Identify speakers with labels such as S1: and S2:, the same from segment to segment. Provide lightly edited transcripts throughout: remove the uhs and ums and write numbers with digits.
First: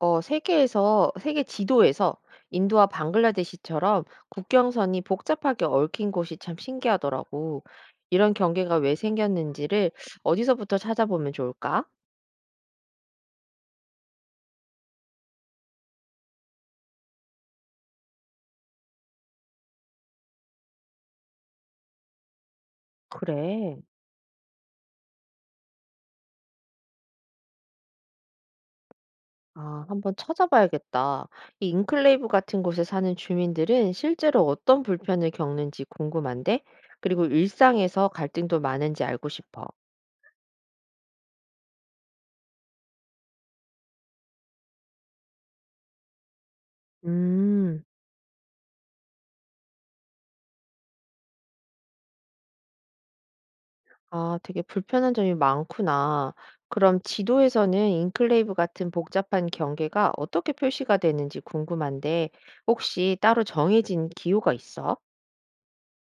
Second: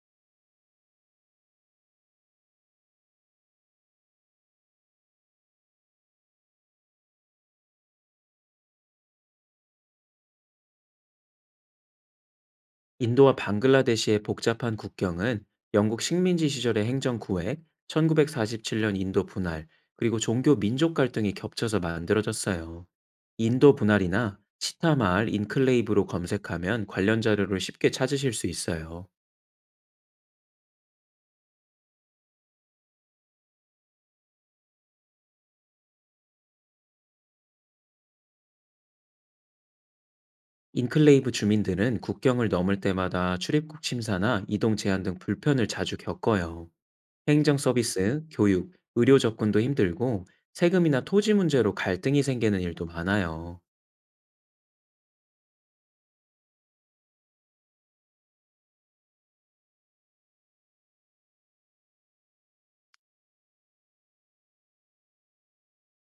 S1: 세계 지도에서 인도와 방글라데시처럼 국경선이 복잡하게 얽힌 곳이 참 신기하더라고. 이런 경계가 왜 생겼는지를 어디서부터 찾아보면 좋을까?
S2: 인도와 방글라데시의 복잡한 국경은 영국 식민지 시절의 행정 구획, 1947년 인도 분할, 그리고 종교 민족 갈등이 겹쳐서 만들어졌어요. 인도
S1: 그래.
S2: 분할이나 치타 마을 인클레이브로 검색하면 관련 자료를 쉽게 찾으실 수 있어요.
S1: 아, 한번 찾아봐야겠다. 이 인클레이브 같은 곳에 사는 주민들은 실제로 어떤 불편을 겪는지 궁금한데, 그리고 일상에서 갈등도 많은지 알고 싶어.
S2: 인클레이브 주민들은 국경을 넘을 때마다 출입국 심사나 이동 제한 등 불편을 자주 겪어요. 행정
S1: 음.
S2: 서비스, 교육, 의료 접근도 힘들고 세금이나 토지 문제로 갈등이 생기는 일도 많아요.
S1: 아, 되게 불편한 점이 많구나. 그럼 지도에서는 인클레이브 같은 복잡한 경계가 어떻게 표시가 되는지 궁금한데, 혹시 따로 정해진 기호가 있어?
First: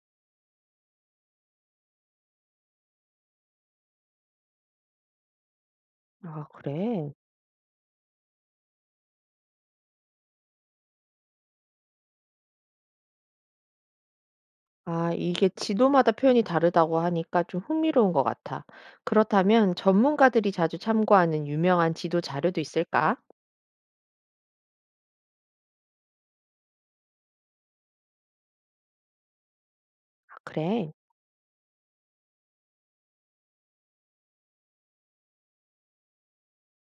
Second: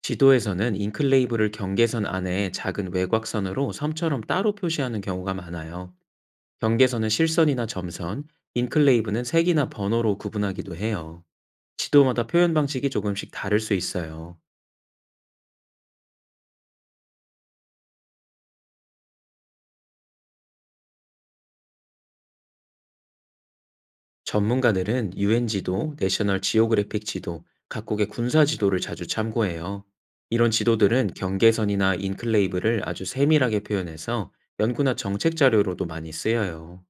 S2: 지도에서는 인클레이브를 경계선 안에 작은 외곽선으로 섬처럼 따로 표시하는 경우가 많아요.
S1: 아,
S2: 경계선은
S1: 그래.
S2: 실선이나 점선, 인클레이브는 색이나 번호로 구분하기도 해요. 지도마다 표현 방식이 조금씩 다를 수 있어요.
S1: 아, 이게 지도마다 표현이 다르다고 하니까 좀 흥미로운 것 같아. 그렇다면 전문가들이 자주 참고하는 유명한 지도 자료도 있을까?
S2: 전문가들은 UN 지도, 내셔널 지오그래픽 지도, 각국의 군사 지도를 자주 참고해요.
S1: 아,
S2: 이런
S1: 그래.
S2: 지도들은 경계선이나 인클레이브를 아주 세밀하게 표현해서 연구나 정책 자료로도 많이 쓰여요.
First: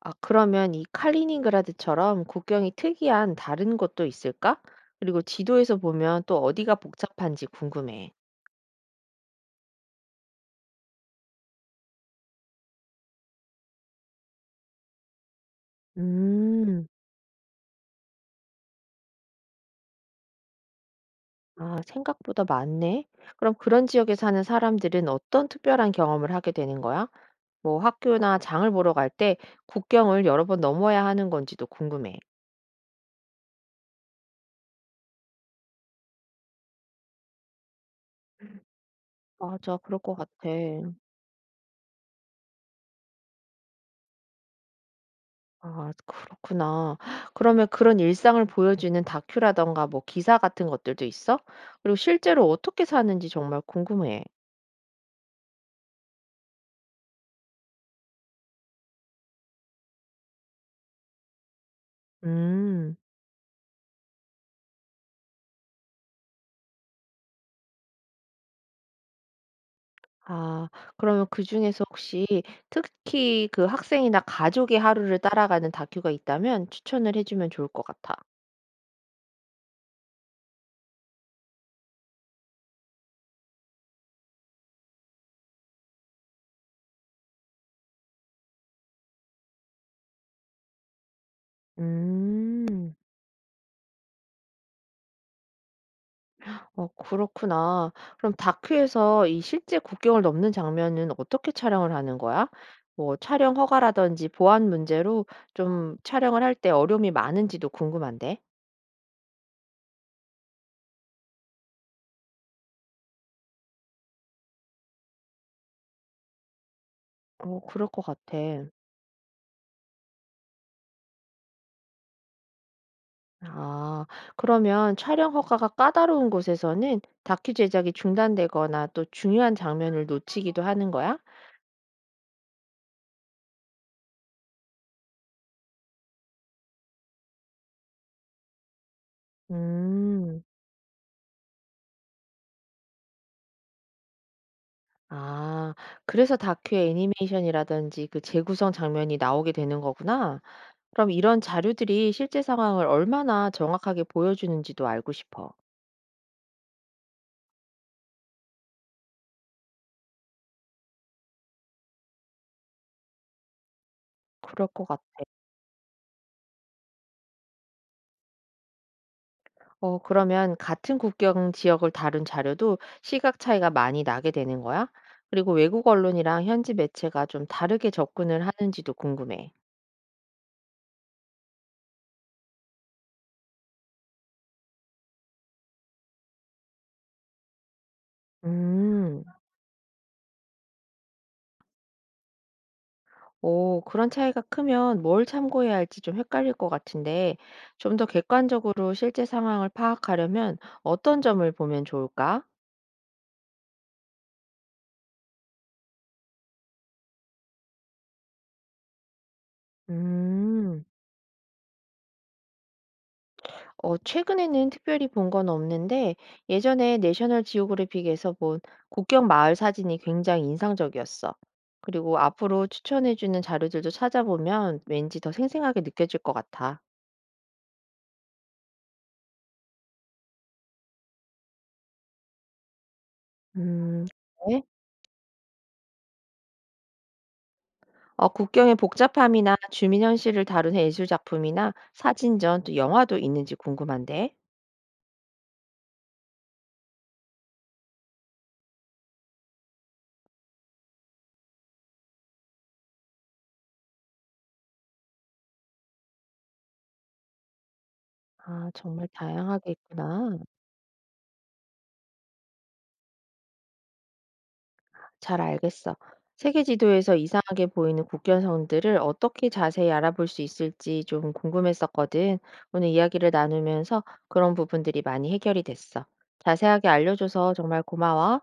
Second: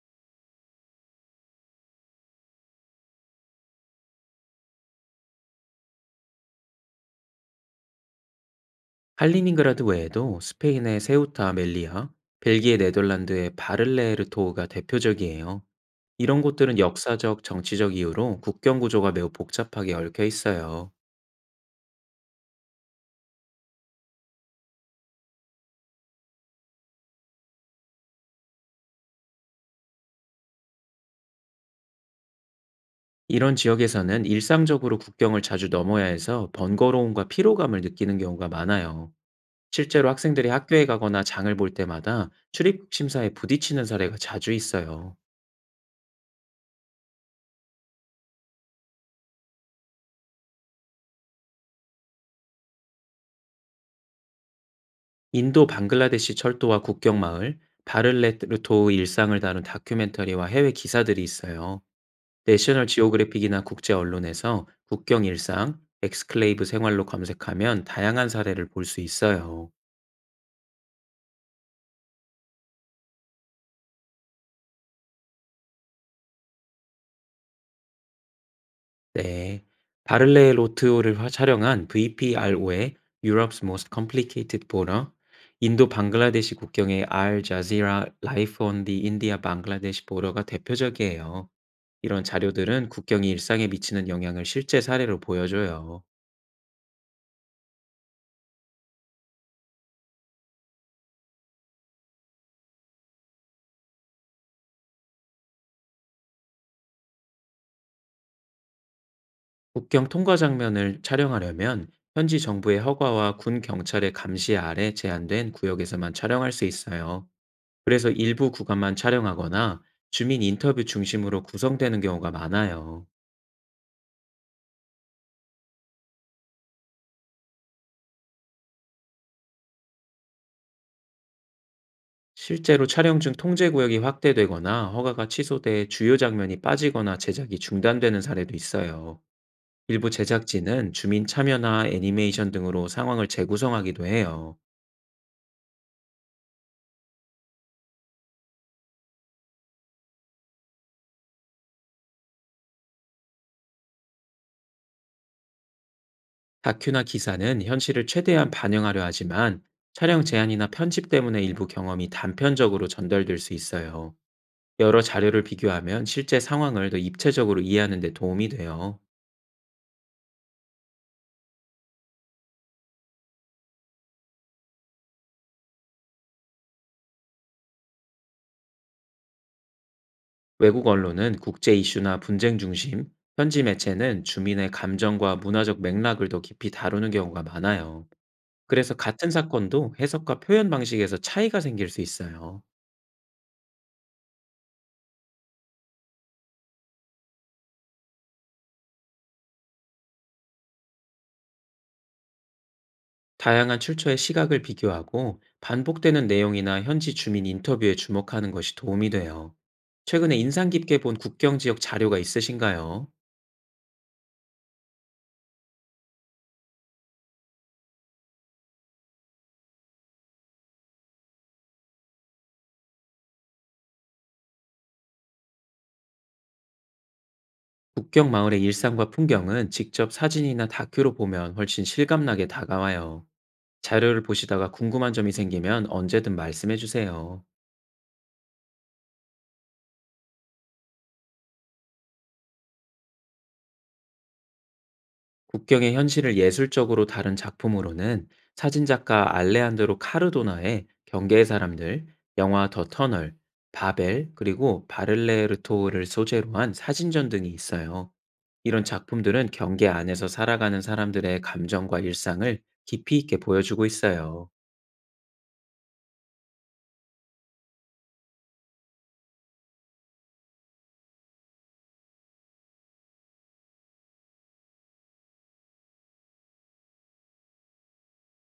S1: 아, 그러면 이 칼리닝그라드처럼 국경이 특이한 다른 곳도 있을까? 그리고 지도에서 보면 또 어디가 복잡한지 궁금해.
S2: 칼리닌그라드 외에도 스페인의 세우타 멜리아 벨기에 네덜란드의 바를레르토가 대표적이에요. 이런 곳들은
S1: 음.
S2: 역사적, 정치적 이유로 국경 구조가 매우 복잡하게 얽혀 있어요.
S1: 아, 생각보다 많네. 그럼 그런 지역에 사는 사람들은 어떤 특별한 경험을 하게 되는 거야? 뭐 학교나 장을 보러 갈 때 국경을 여러 번 넘어야 하는 건지도 궁금해.
S2: 이런 지역에서는 일상적으로 국경을 자주 넘어야 해서 번거로움과 피로감을 느끼는 경우가 많아요.
S1: 맞아. 그럴
S2: 실제로
S1: 것
S2: 학생들이
S1: 같아.
S2: 학교에 가거나 장을 볼 때마다 출입국 심사에 부딪히는 사례가 자주 있어요.
S1: 아, 그렇구나. 그러면 그런 일상을 보여주는 다큐라던가 뭐 기사 같은 것들도 있어? 그리고 실제로 어떻게 사는지 정말 궁금해.
S2: 인도 방글라데시 철도와 국경 마을, 바를레르토의 일상을 다룬 다큐멘터리와 해외 기사들이 있어요. 내셔널
S1: 음.
S2: 지오그래픽이나 국제 언론에서 국경 일상, 엑스클레이브 생활로 검색하면 다양한 사례를 볼 수 있어요.
S1: 아, 그러면 그중에서 혹시 특히 그 학생이나 가족의 하루를 따라가는 다큐가 있다면 추천을 해 주면 좋을 것 같아.
S2: 네. 바를레로트오를 촬영한 VPRO의 Europe's Most Complicated Border, 인도 방글라데시 국경의 알 자지라 라이프 온 디 인디아 방글라데시 보러가 대표적이에요. 이런 자료들은
S1: 음.
S2: 국경이 일상에 미치는 영향을 실제 사례로 보여줘요.
S1: 어, 그렇구나. 그럼 다큐에서 이 실제 국경을 넘는 장면은 어떻게 촬영을 하는 거야? 뭐 촬영 허가라든지 보안 문제로 좀 촬영을 할 때 어려움이 많은지도 궁금한데?
S2: 국경 통과 장면을 촬영하려면 현지 정부의 허가와 군 경찰의 감시 아래 제한된 구역에서만 촬영할 수 있어요.
S1: 어, 그럴 것
S2: 그래서
S1: 같아.
S2: 일부 구간만 촬영하거나 주민 인터뷰 중심으로 구성되는 경우가 많아요.
S1: 아, 그러면 촬영 허가가 까다로운 곳에서는 다큐 제작이 중단되거나 또 중요한 장면을 놓치기도 하는 거야?
S2: 실제로 촬영 중 통제 구역이 확대되거나 허가가 취소돼 주요 장면이 빠지거나 제작이 중단되는 사례도 있어요. 일부
S1: 음.
S2: 제작진은 주민 참여나 애니메이션 등으로 상황을 재구성하기도 해요.
S1: 아, 그래서 다큐 애니메이션이라든지 그 재구성 장면이 나오게 되는 거구나. 그럼 이런 자료들이 실제 상황을 얼마나 정확하게 보여주는지도 알고 싶어.
S2: 다큐나 기사는 현실을 최대한 반영하려 하지만 촬영 제한이나 편집 때문에 일부 경험이 단편적으로 전달될 수 있어요.
S1: 그럴 것
S2: 여러
S1: 같아.
S2: 자료를 비교하면 실제 상황을 더 입체적으로 이해하는 데 도움이 돼요.
S1: 어, 그러면 같은 국경 지역을 다룬 자료도 시각 차이가 많이 나게 되는 거야? 그리고 외국 언론이랑 현지 매체가 좀 다르게 접근을 하는지도 궁금해.
S2: 외국 언론은 국제 이슈나 분쟁 중심, 현지 매체는 주민의 감정과 문화적 맥락을 더 깊이 다루는 경우가 많아요. 그래서
S1: 음.
S2: 같은 사건도 해석과 표현 방식에서 차이가 생길 수 있어요.
S1: 오, 그런 차이가 크면 뭘 참고해야 할지 좀 헷갈릴 것 같은데, 좀 더 객관적으로 실제 상황을 파악하려면 어떤 점을 보면 좋을까?
S2: 다양한 출처의 시각을 비교하고 반복되는 내용이나 현지 주민 인터뷰에 주목하는 것이 도움이 돼요. 최근에 인상
S1: 음.
S2: 깊게 본 국경 지역 자료가 있으신가요?
S1: 어, 최근에는 특별히 본 건 없는데 예전에 내셔널 지오그래픽에서 본 국경 마을 사진이 굉장히 인상적이었어. 그리고 앞으로 추천해 주는 자료들도 찾아보면 왠지 더 생생하게 느껴질 것 같아.
S2: 국경 마을의 일상과 풍경은 직접 사진이나 다큐로 보면 훨씬 실감나게 다가와요.
S1: 음.
S2: 자료를
S1: 네.
S2: 보시다가 궁금한 점이 생기면 언제든 말씀해 주세요.
S1: 어, 국경의 복잡함이나 주민 현실을 다룬 예술 작품이나 사진전 또 영화도 있는지 궁금한데.
S2: 국경의 현실을 예술적으로 다룬 작품으로는 사진작가 알레한드로 카르도나의 경계의 사람들, 영화 더 터널, 바벨, 그리고 바를레르토를 소재로 한 사진전 등이 있어요.
S1: 아,
S2: 이런
S1: 정말
S2: 작품들은
S1: 다양하게
S2: 경계 안에서
S1: 있구나.
S2: 살아가는 사람들의 감정과 일상을 깊이 있게 보여주고 있어요.
S1: 잘 알겠어. 세계 지도에서 이상하게 보이는 국경선들을 어떻게 자세히 알아볼 수 있을지 좀 궁금했었거든. 오늘 이야기를 나누면서 그런 부분들이 많이 해결이 됐어. 자세하게 알려줘서 정말 고마워.